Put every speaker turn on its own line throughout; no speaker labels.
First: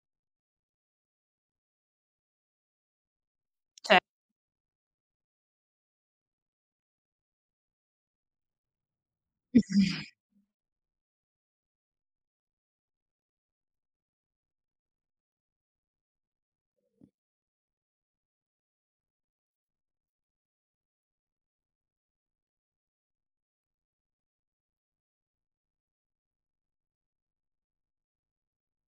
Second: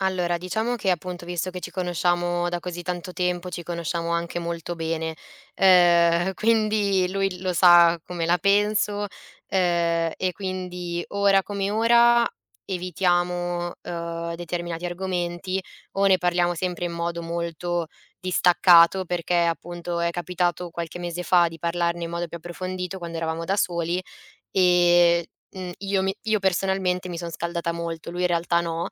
Allora diciamo che appunto, visto che ci conosciamo da così tanto tempo, ci
Ce
conosciamo anche molto bene, ehm, quindi lui lo sa come la penso, ehm, e quindi ora come ora, evitiamo, uhm, determinati argomenti o ne parliamo sempre in modo molto distaccato, perché appunto è capitato qualche mese fa di parlarne in modo più approfondito quando eravamo da soli e, uhm, io mi io personalmente mi sono scaldata molto, lui in realtà no.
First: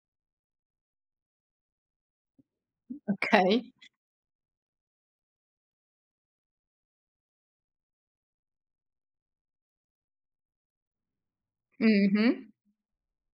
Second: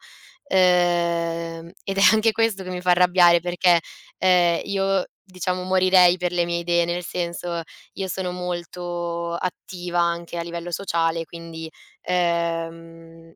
Ehm, ed è anche questo che mi fa arrabbiare
Okay.
perché, ehm, io diciamo morirei per le mie idee, nel senso io sono molto attiva anche a livello sociale, quindi,
Mh-mh.
ehm,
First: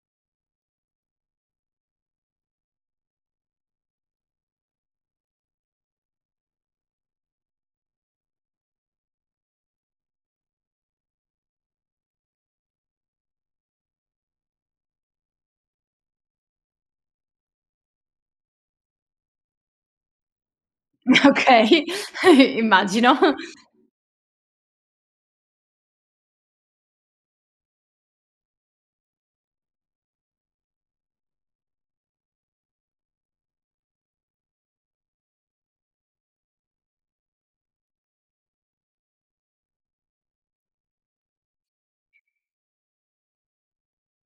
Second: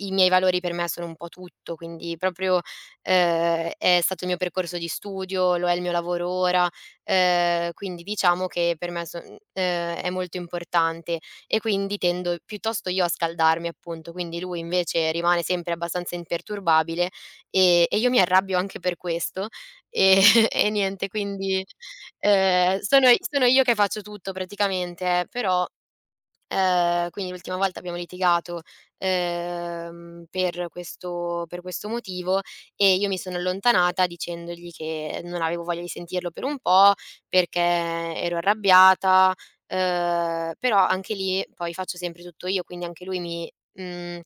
i miei valori per me sono un po' tutto, quindi proprio, ehm, è stato il mio percorso di studio, lo è il mio lavoro ora, ehm, quindi diciamo che per me son ehm, è molto importante e quindi tendo piuttosto io a scaldarmi appunto, quindi lui invece rimane sempre abbastanza imperturbabile e e io mi arrabbio anche per questo e e niente quindi
Okay, i
ehm, sono
immagino.
sono io che faccio tutto praticamente, eh, però ehm, quindi l'ultima volta abbiamo litigato, ehm, per questo per questo motivo e io mi sono allontanata dicendogli che non avevo voglia di sentirlo per un po' perché ero arrabbiata, ehm, però anche lì poi faccio sempre tutto io, quindi anche lui mi mhmm,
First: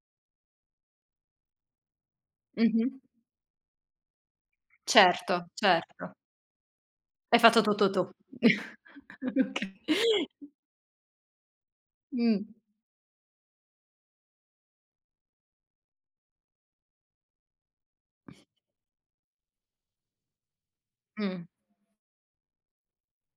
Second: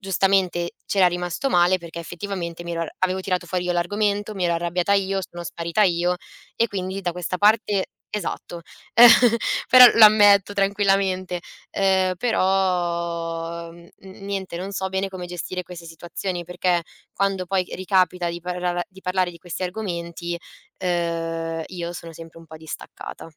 giustamente c'era rimasto male perché effettivamente mi ero
Mh-mh.
avevo tirato fuori io l'argomento, mi ero arrabbiata io, sono
Certo,
sparita io
certo.
e quindi da questa
Hai fatto
parte
tutto tu.
esatto,
Okay.
però lo ammetto tranquillamente. Ehm,
Mh.
però, n n niente, non so bene come gestire queste situazioni perché quando poi ricapita di parlar di parlare di questi argomenti,
Mh.
uhm, io sono sempre un po' distaccata.